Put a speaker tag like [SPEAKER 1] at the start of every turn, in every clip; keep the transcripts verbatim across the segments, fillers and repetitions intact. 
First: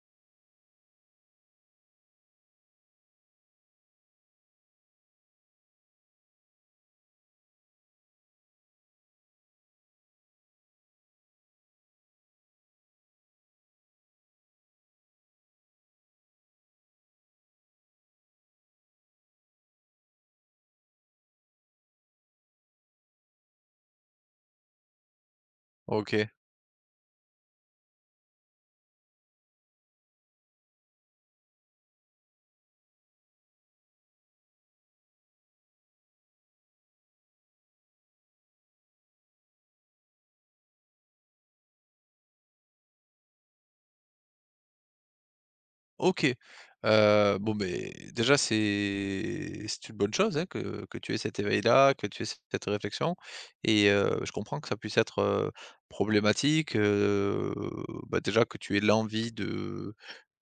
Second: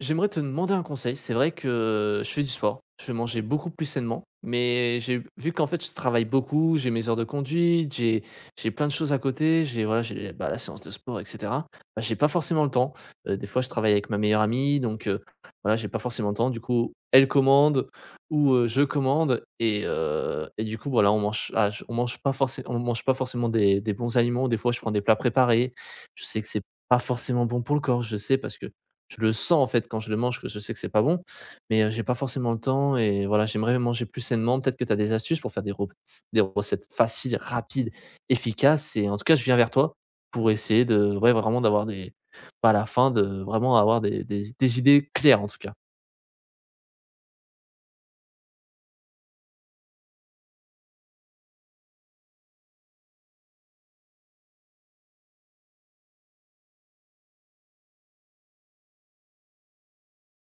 [SPEAKER 1] J'aimerais te demander un conseil. C'est vrai que je fais du sport, je mangeais beaucoup plus sainement, mais j'ai vu qu'en fait je travaille beaucoup, j'ai mes heures de conduite, j'ai j'ai plein de choses à côté, j'ai voilà, j'ai bah, la séance de sport, et cetera. Bah, j'ai pas forcément le temps. Euh, des fois, je travaille avec ma meilleure amie, donc euh, voilà, j'ai pas forcément le temps. Du coup, elle commande ou euh, je commande, et, euh, et du coup, voilà, on mange, ah, je- on mange pas forcément, on mange pas forcément des, des bons aliments. Des fois, je prends des plats préparés. Je
[SPEAKER 2] OK.
[SPEAKER 1] sais que c'est pas forcément bon pour le corps, je sais parce que je le sens en fait quand je le mange que je sais que c'est pas bon, mais heu, j'ai pas forcément le temps et voilà, j'aimerais manger plus sainement. Peut-être que tu as des astuces pour faire des rec des recettes faciles, rapides, efficaces et en tout cas, je viens vers toi pour essayer de ouais, vraiment d'avoir des pas à la fin de vraiment avoir des des des idées claires en tout cas.
[SPEAKER 2] OK. Heu, bon, mais déjà, c'est c'est une bonne chose, hein, que que tu aies cet éveil-là, que tu aies cette réflexion et heu, je comprends que ça puisse être, heu, problématique, heu, bah, déjà que tu aies l'envie de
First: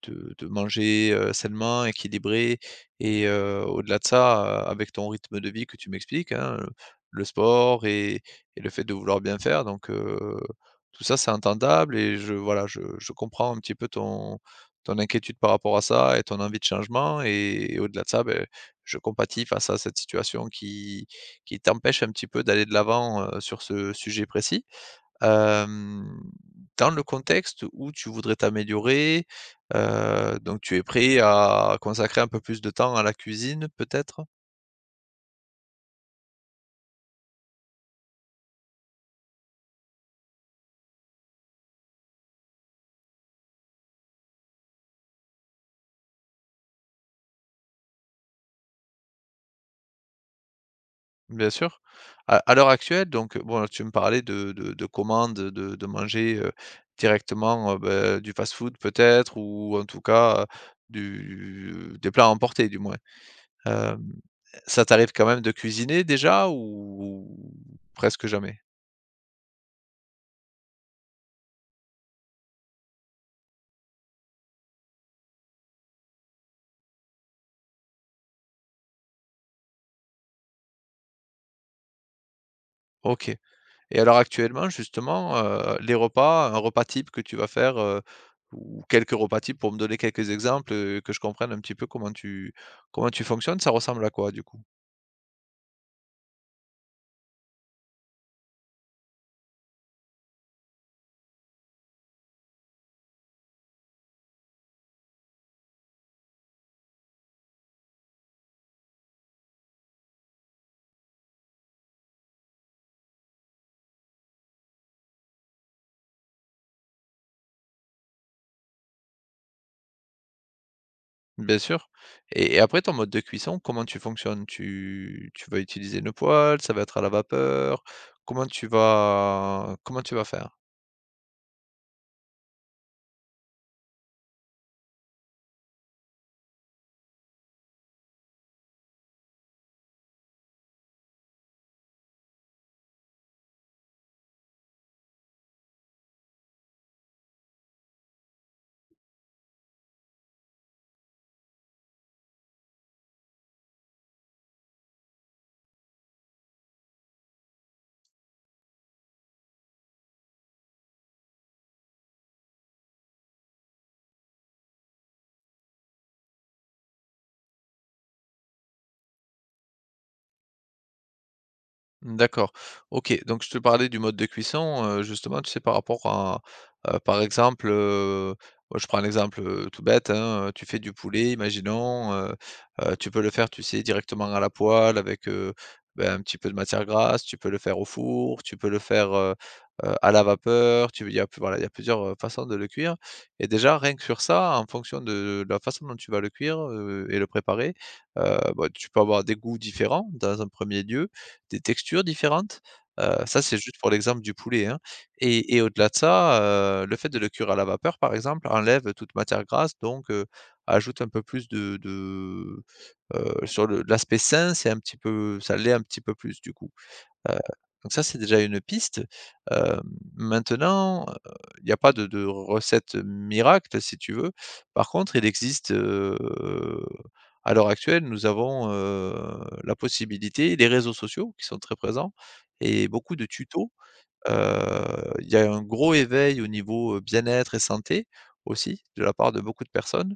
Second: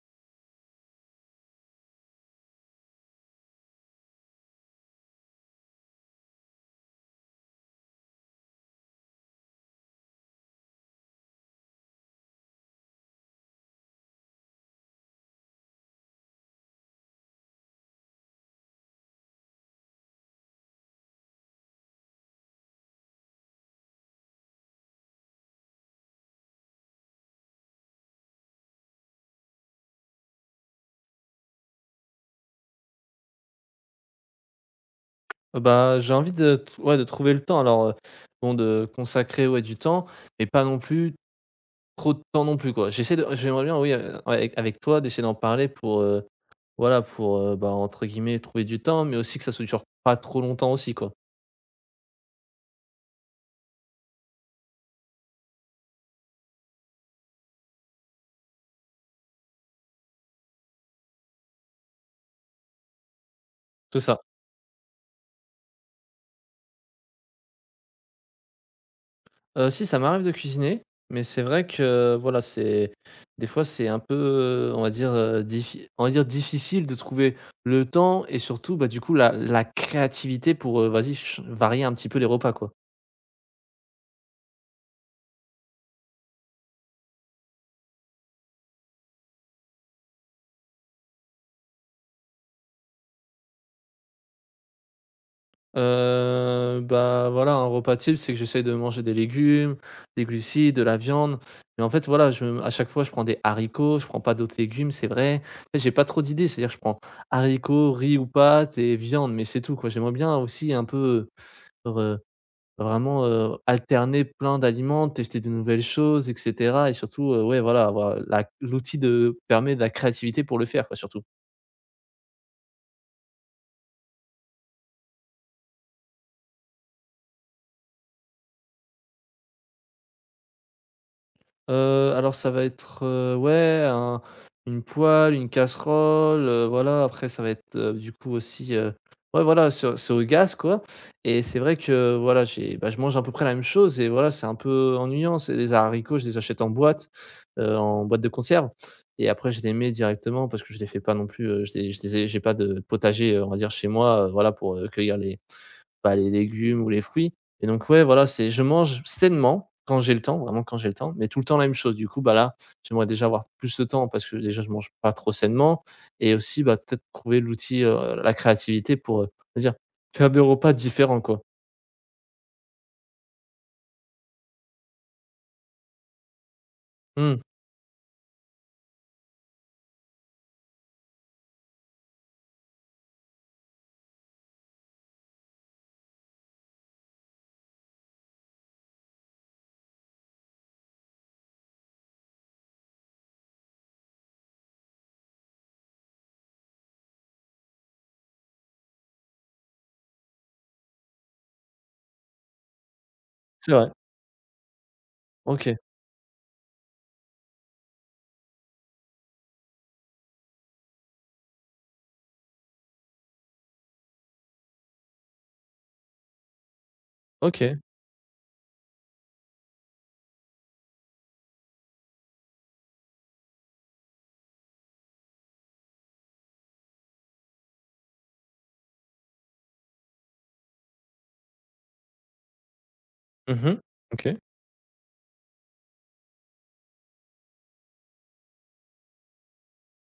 [SPEAKER 2] de de manger, heu, sainement, équilibré et heu, au-delà de ça, heu, avec ton rythme de vie que tu m'expliques, hein, le sport et et le fait de vouloir bien faire donc heu, tout ça, c'est entendable et je voilà, je je comprends un petit peu ton ton inquiétude par rapport à ça et ton envie de changement et au-delà de ça, ben je compatis face à cette situation qui qui t'empêche un petit peu d'aller de l'avant, heu, sur ce sujet précis. Hem, Dans le contexte où tu voudrais t'améliorer, heu, donc tu es prêt à consacrer un peu plus de temps à la cuisine peut-être?
[SPEAKER 1] Heu, bah, j'ai envie de t ouais, de trouver le temps alors, heu, bon de consacrer, ouais, du temps, mais pas non plus trop de temps non plus quoi. J'essaie de j'aimerais bien oui, heu, ouais, avec avec toi d'essayer d'en parler pour, heu, voilà pour, heu, bah, entre guillemets «trouver du temps», mais aussi que ça se dure pas trop longtemps aussi quoi.
[SPEAKER 2] Bien sûr. À à l'heure actuelle, donc bon, tu me parlais de de de commandes, de de manger, heu, directement, heu, bah, du fast-food peut-être ou en tout cas, heu, du des plats emportés, du moins.
[SPEAKER 1] C'est
[SPEAKER 2] Hem,
[SPEAKER 1] ça.
[SPEAKER 2] Ça t'arrive quand même de cuisiner déjà ou presque jamais?
[SPEAKER 1] Heu, si ça m'arrive de cuisiner, mais c'est vrai que euh, voilà, c'est des fois c'est un peu, heu, on va dire, heu, diffi on va dire difficile de trouver le temps et surtout, bah, du coup la la créativité pour, heu, vas-y ch varier un petit peu les repas quoi.
[SPEAKER 2] OK. Et alors actuellement justement, heu, les repas, un repas type que tu vas faire, heu, ou quelques repas types pour me donner quelques exemples, heu, que je comprenne un petit peu comment tu comment tu fonctionnes, ça ressemble à quoi du coup?
[SPEAKER 1] Heu, bah, voilà, un repas type, c'est que j'essaye de manger des légumes, des glucides, de la viande. Mais en fait, voilà, je à chaque fois, je prends des haricots, je prends pas d'autres légumes, c'est vrai. En fait, j'ai pas trop d'idées, c'est-à-dire que je prends haricots, riz ou pâtes et viande, mais c'est tout, quoi. J'aimerais bien aussi un peu, heu, vraiment, heu, alterner plein d'aliments, tester de nouvelles choses et cetera et surtout, heu, ouais, voilà, avoir la l'outil de permet de la créativité pour le faire, quoi, surtout.
[SPEAKER 2] Bien sûr. et et après ton mode de cuisson, comment tu fonctionnes? Tu tu vas utiliser le poêle, ça va être à la vapeur? Comment tu vas comment tu vas faire?
[SPEAKER 1] Heu, alors ça va être, heu, ouais, un une poêle, une casserole, heu, voilà. Après ça va être, heu, du coup aussi, heu, ouais voilà, sur au c'est au gaz quoi et c'est vrai que voilà, j'ai bah, je mange à peu près la même chose et voilà, c'est un peu ennuyant. C'est des haricots, je les achète en boîte, heu, en boîte de conserve et après je les mets directement parce que je les fais pas non plus, heu, je les je les ai j'ai pas de potager, heu, on va dire chez moi, heu, voilà pour, heu, cueillir les bah, les légumes ou les fruits et donc ouais, voilà, c'est je mange sainement quand j'ai le temps, vraiment quand j'ai le temps, mais tout le temps la même chose. Du coup, bah, là, j'aimerais déjà avoir plus de temps parce que déjà je mange pas trop sainement et aussi, bah, peut-être trouver l'outil, heu, la créativité pour, heu, dire, faire des repas différents, quoi.
[SPEAKER 2] D'accord. OK, donc je te parlais du mode de cuisson, heu, justement, tu sais, par rapport à, heu, par
[SPEAKER 1] Mmh,
[SPEAKER 2] exemple, heu, moi je prends l'exemple, heu, tout bête, hein, heu, tu fais du poulet, imaginons, heu heu, tu peux le faire, tu sais, directement à la poêle avec, heu, beh, un petit peu de matière grasse, tu peux le faire au four, tu peux le faire, heu heu, à la vapeur, tu il y a voilà, il y a plusieurs, heu, façons de le cuire et déjà rien que sur ça, en fonction de la façon dont tu vas le cuire, heu et le préparer, heu, bah, tu peux avoir des goûts différents dans un premier lieu, des textures différentes. Heu, ça, c'est
[SPEAKER 1] c'est
[SPEAKER 2] juste
[SPEAKER 1] vrai.
[SPEAKER 2] pour l'exemple du poulet, hein. Et et
[SPEAKER 1] OK,
[SPEAKER 2] au-delà de ça, heu, le fait de le cuire à la vapeur, par exemple, enlève toute matière grasse, donc heu, ajoute un peu plus de de, heu, sur le l'aspect sain, c'est un petit peu ça l'est un petit peu plus, du coup. Heu,
[SPEAKER 1] OK.
[SPEAKER 2] donc ça, c'est déjà une piste. Hem, Maintenant, heu, il y a pas de de recette miracle, si tu veux. Par contre, il existe, heu, à l'heure actuelle, nous avons, heu, la possibilité les réseaux sociaux qui sont très présents et beaucoup de tutos.
[SPEAKER 1] Mmh. OK.
[SPEAKER 2] Heu, il y a un gros éveil au niveau, heu, bien-être et santé aussi de la part de beaucoup de personnes.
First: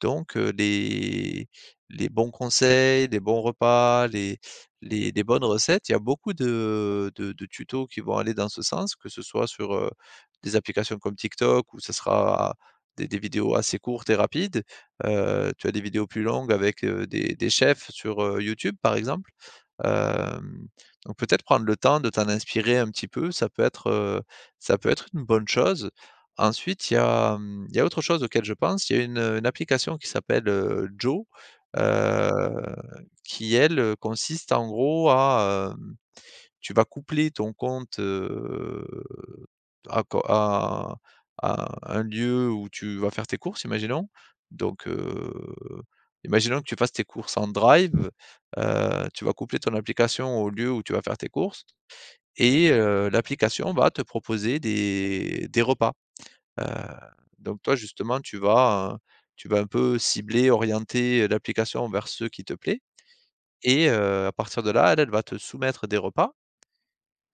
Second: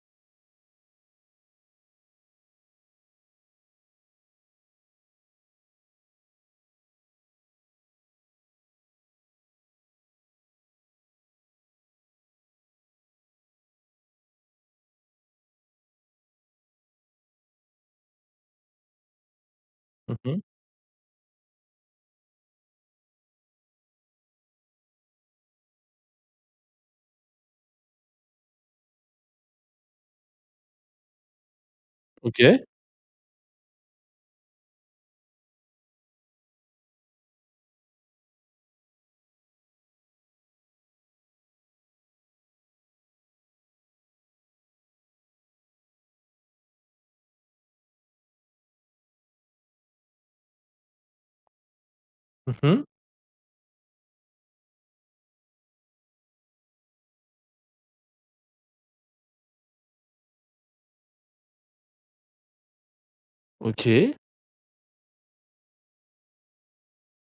[SPEAKER 2] Donc heu, les les bons conseils, les bons repas, les les les bonnes recettes, il y a beaucoup de de de tutos qui vont aller dans ce sens, que ce soit sur, heu, des applications comme TikTok où ce sera des des vidéos assez courtes et rapides. Heu, tu as des vidéos plus longues avec, heu, des des chefs sur, heu, YouTube, par exemple.
[SPEAKER 1] Mmh.
[SPEAKER 2] Hem, donc peut-être prendre le temps de t'en inspirer un petit peu, ça peut être, heu, ça peut être une bonne chose. Ensuite, il y a, mmh, il y a autre chose auquel je pense, il y a une, une application qui s'appelle, heu, Joe, heu,
[SPEAKER 1] OK.
[SPEAKER 2] qui elle, consiste en gros à, hem, tu vas coupler ton compte, heu à co à à un lieu où tu vas faire tes courses, imaginons. Donc, heu, imaginons que tu fasses tes courses en drive, heu, tu vas coupler ton application au lieu où tu vas faire tes courses et
[SPEAKER 1] Mmh.
[SPEAKER 2] heu, l'application va te proposer des des repas. Heu, donc toi, justement, tu vas, heu, tu vas un peu cibler, orienter l'application vers ceux qui te plaît et
[SPEAKER 1] OK.
[SPEAKER 2] heu, à partir de là, elle, elle va te soumettre des repas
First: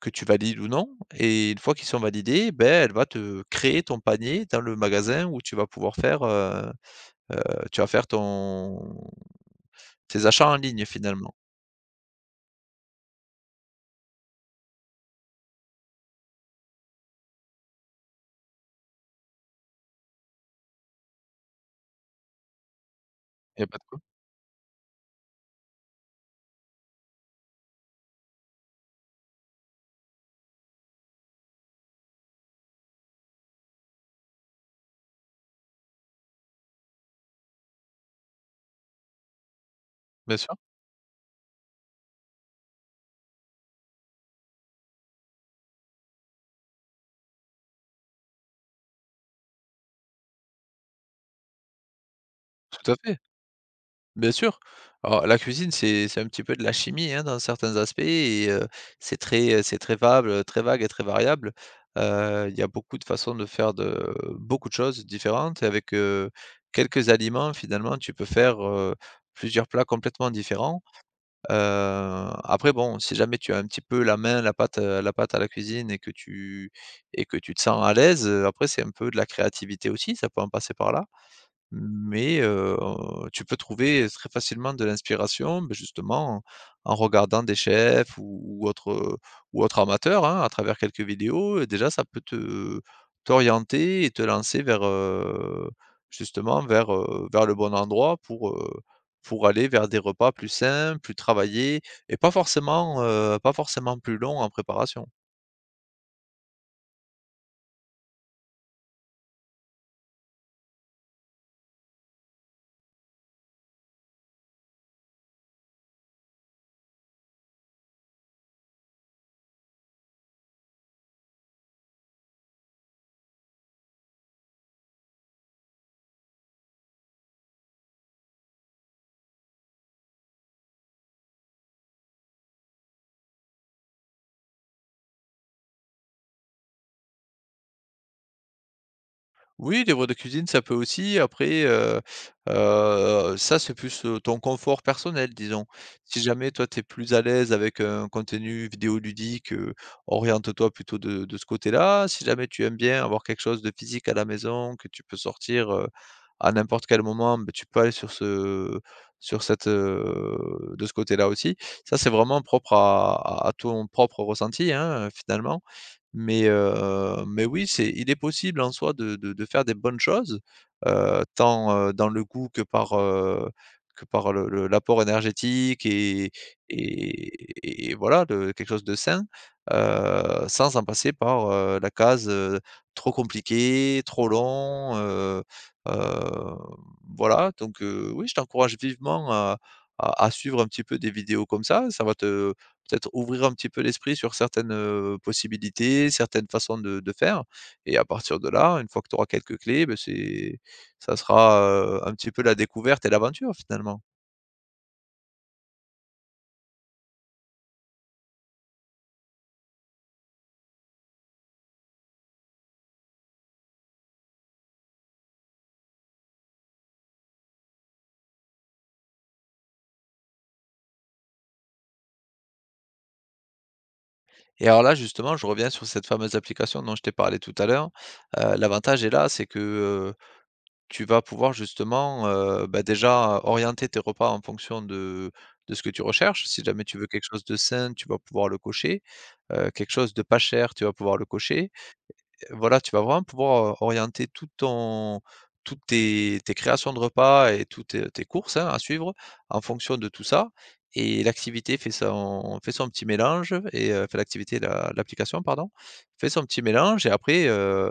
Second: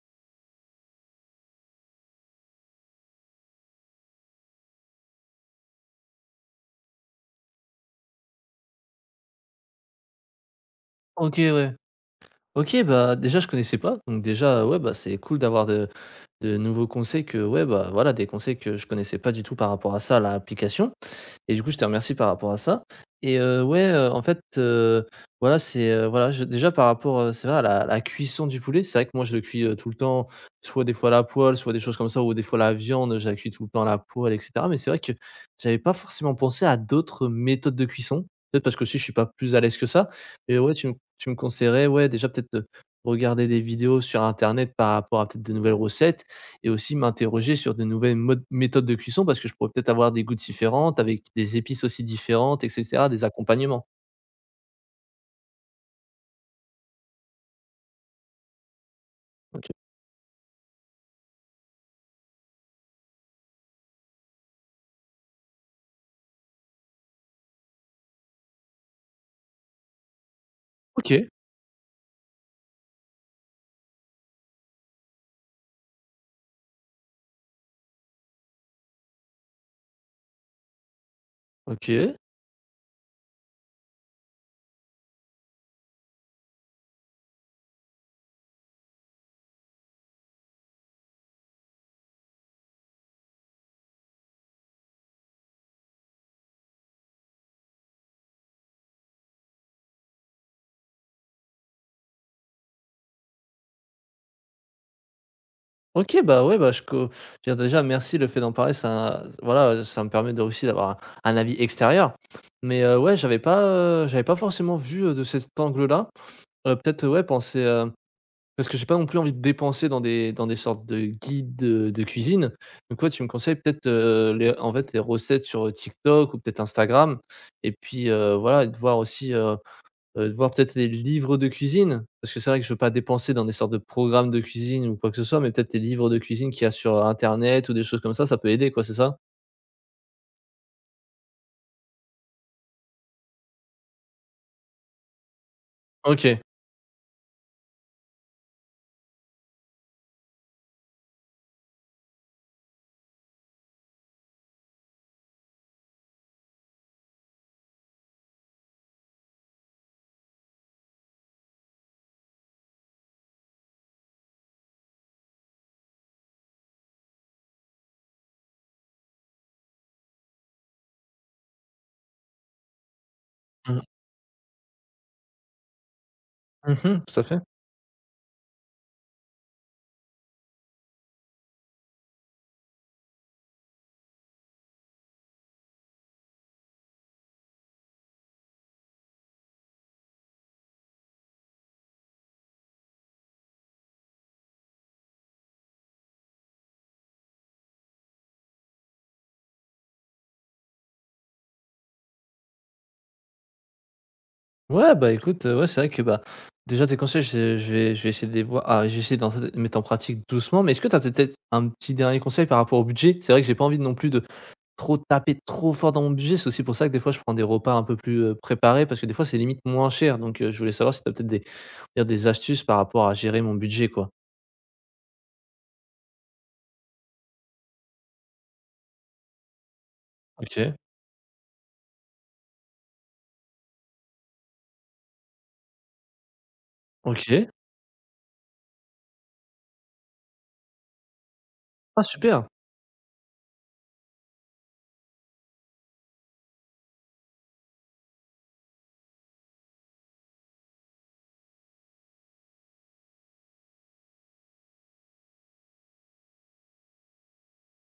[SPEAKER 2] que tu valides ou non et une fois qu'ils sont validés, ben, elle va te créer ton panier dans le magasin où tu vas pouvoir faire, heu heu, tu vas faire ton tes achats en ligne finalement.
[SPEAKER 1] OK, ouais. OK, bah, déjà je connaissais pas, donc déjà, ouais, bah, c'est cool d'avoir de de nouveaux conseils que ouais, bah, voilà, des conseils que je connaissais pas du tout par rapport à ça, à l'application et du coup, je te remercie par rapport à ça et
[SPEAKER 2] Il
[SPEAKER 1] heu,
[SPEAKER 2] y a pas de
[SPEAKER 1] ouais,
[SPEAKER 2] quoi.
[SPEAKER 1] heu, en fait, heu, voilà, c'est, heu, voilà, je déjà par rapport, heu, c'est vrai à la la cuisson du poulet, c'est vrai que moi, je le cuis, heu, tout le temps, soit des fois à la poêle, soit des choses comme ça ou des fois la viande, je la cuis tout le temps à la poêle et cetera mais c'est vrai que j'avais pas forcément pensé à d'autres méthodes de cuisson. Peut-être parce que aussi je suis pas plus à l'aise que ça
[SPEAKER 2] Bien sûr,
[SPEAKER 1] mais ouais, tu me tu me conseillerais, ouais, déjà peut-être, heu, regarder des vidéos sur internet par rapport à peut-être de nouvelles recettes et aussi m'interroger sur de nouvelles modes méthodes de cuisson parce que je pourrais peut-être avoir des goûts différentes avec des épices aussi différentes et
[SPEAKER 2] tout à
[SPEAKER 1] cetera,
[SPEAKER 2] fait.
[SPEAKER 1] des accompagnements.
[SPEAKER 2] Bien sûr. Alors la cuisine, c'est c'est un petit peu de la chimie, hein, dans certains aspects et heu, c'est très,
[SPEAKER 1] OK.
[SPEAKER 2] c'est très vague, très vague et très variable. Heu, il y a beaucoup de façons de faire de beaucoup de choses différentes et avec, heu, quelques aliments finalement tu peux faire, heu, plusieurs plats complètement différents.
[SPEAKER 1] OK,
[SPEAKER 2] Heu, après bon, si jamais tu as un petit peu la main, la pâte, heu, la pâte à la cuisine et que tu et que tu te sens à l'aise, heu, après c'est un peu de la créativité aussi, ça peut en passer par là.
[SPEAKER 1] OK,
[SPEAKER 2] Mais, heu, tu peux trouver très facilement de l'inspiration, beh, justement, en en regardant des chefs ou ou autres, ou autres amateurs, hein, à travers quelques vidéos, et déjà ça peut te t'orienter et te lancer vers, heu, justement vers, heu, vers le bon endroit pour, heu, pour aller vers des repas plus sains, plus travaillés et pas forcément, heu, pas forcément plus longs en préparation.
[SPEAKER 1] OK, bah, ouais, bah, je co je veux dire déjà merci le fait d'en parler ça voilà, ça me permet de aussi d'avoir un un avis extérieur. Mais, heu, ouais, j'avais pas, heu, j'avais pas forcément vu, heu, de cet angle-là. Heu, peut-être, ouais, penser, hem. Parce que j'ai pas non plus envie de dépenser dans des dans des sortes de guides, heu, de cuisine. Donc ouais, tu me conseilles peut-être, heu, les en fait, les recettes sur, euh, TikTok ou peut-être Instagram et puis, heu, voilà et de voir aussi, heu heu, de voir peut-être des livres de cuisine. Parce que c'est vrai que je veux pas dépenser dans des sortes de programmes de cuisine ou quoi que ce soit, mais peut-être des livres de cuisine qu'il y a sur internet ou des choses comme ça, ça peut aider quoi, c'est ça?
[SPEAKER 2] Oui, livre de cuisine, ça peut aussi. Après, heu heu, ça, c'est plus, heu, ton confort personnel, disons. Si
[SPEAKER 1] OK.
[SPEAKER 2] jamais toi, tu es plus à l'aise avec un contenu vidéoludique, heu, oriente-toi plutôt de de ce côté-là. Si jamais tu aimes bien avoir quelque chose de physique à la maison, que tu peux sortir, heu, à n'importe quel moment, beh, tu peux aller sur ce sur cette, heu de ce côté-là aussi. Ça, c'est vraiment propre à à à ton propre ressenti, hein, finalement. Mais, heu, mais oui, c'est il est possible en soi de de de faire des bonnes choses, heu, tant, heu, dans le goût que par, heu,
[SPEAKER 1] Mmh.
[SPEAKER 2] que par le le l'apport énergétique et
[SPEAKER 1] Mmh. Tout à fait.
[SPEAKER 2] et et voilà, de quelque chose de sain, heu, sans en passer par, heu, la case, heu, trop compliqué, trop long, heu, heu, voilà donc, heu, oui, je t'encourage vivement à à à suivre un petit peu des vidéos comme ça. Ça va te peut-être ouvrir un petit peu l'esprit sur certaines, heu, possibilités, certaines façons de de faire et à partir de là, une fois que tu auras quelques clés, beh, c'est ça sera, heu, un petit peu la découverte et l'aventure finalement.
[SPEAKER 1] Ouais, bah, écoute, heu, ouais, c'est vrai que, bah, déjà tes conseils, je je vais je vais essayer de les voir ah, je vais d'en de mettre en pratique doucement, mais est-ce que tu as peut-être un petit dernier conseil par rapport au budget? C'est vrai que j'ai pas envie non plus de trop taper trop fort dans mon budget. C'est aussi pour ça que des fois, je prends des repas un peu plus, heu, préparés parce que des fois, c'est limite moins cher, donc heu, je voulais savoir si tu as peut-être des, on va dire, des astuces par rapport à gérer mon budget, quoi?
[SPEAKER 2] Et alors là, justement, je reviens sur cette fameuse application dont je t'ai parlé tout à l'heure. Heu, l'avantage est là, c'est que, heu,
[SPEAKER 1] OK.
[SPEAKER 2] tu vas pouvoir justement, heu, bah, déjà orienter tes repas en fonction de de ce que tu recherches. Si jamais tu veux quelque chose
[SPEAKER 1] OK.
[SPEAKER 2] de sain, tu vas pouvoir le cocher, heu, quelque chose de pas cher, tu vas pouvoir le cocher.
[SPEAKER 1] Ah super!
[SPEAKER 2] Voilà, tu vas vraiment pouvoir, heu, orienter tout ton toutes tes tes créations de repas et toutes, heu, tes courses, hein, à suivre en fonction de tout ça et l'activité fait son fait son petit mélange et heu, enfin l'activité, la l'application pardon, fait son petit mélange et après, heu,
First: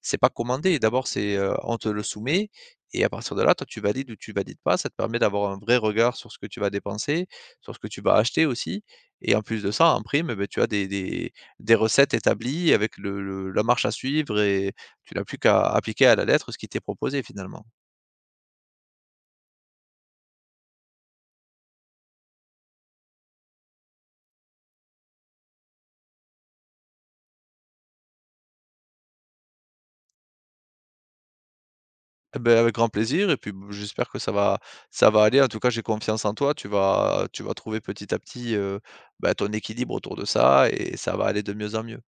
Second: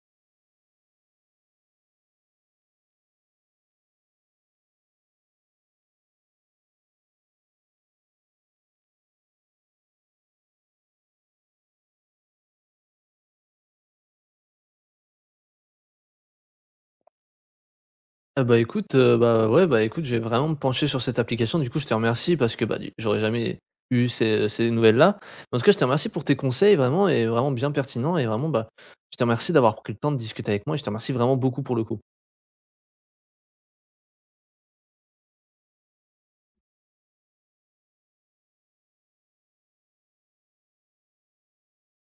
[SPEAKER 2] c'est pas commandé. D'abord c'est, heu, on te le soumet et à partir de là, toi tu valides ou tu valides pas. Ça te permet d'avoir un vrai regard sur ce que tu vas dépenser, sur ce que tu vas acheter aussi et en plus de ça, en prime, beh, tu as des des des recettes établies avec le le la marche à suivre et tu n'as plus qu'à appliquer à la lettre ce qui t'est proposé finalement.
[SPEAKER 1] Ah bah, écoute, heu, bah, ouais, bah, écoute, j'ai vraiment me pencher sur cette application. Du coup, je te remercie parce que, bah, du j'aurais jamais eu ces ces nouvelles-là. En tout cas, je te remercie pour tes conseils vraiment et vraiment bien pertinents et vraiment, bah, je te remercie d'avoir pris le temps de discuter avec moi et je te remercie vraiment beaucoup pour le coup.
[SPEAKER 2] Eh beh, avec grand plaisir et puis b j'espère que ça va ça va aller. En tout cas, j'ai confiance en toi. Tu vas tu vas trouver petit à petit, heu, bah, ton équilibre autour de ça et ça va aller de mieux en mieux.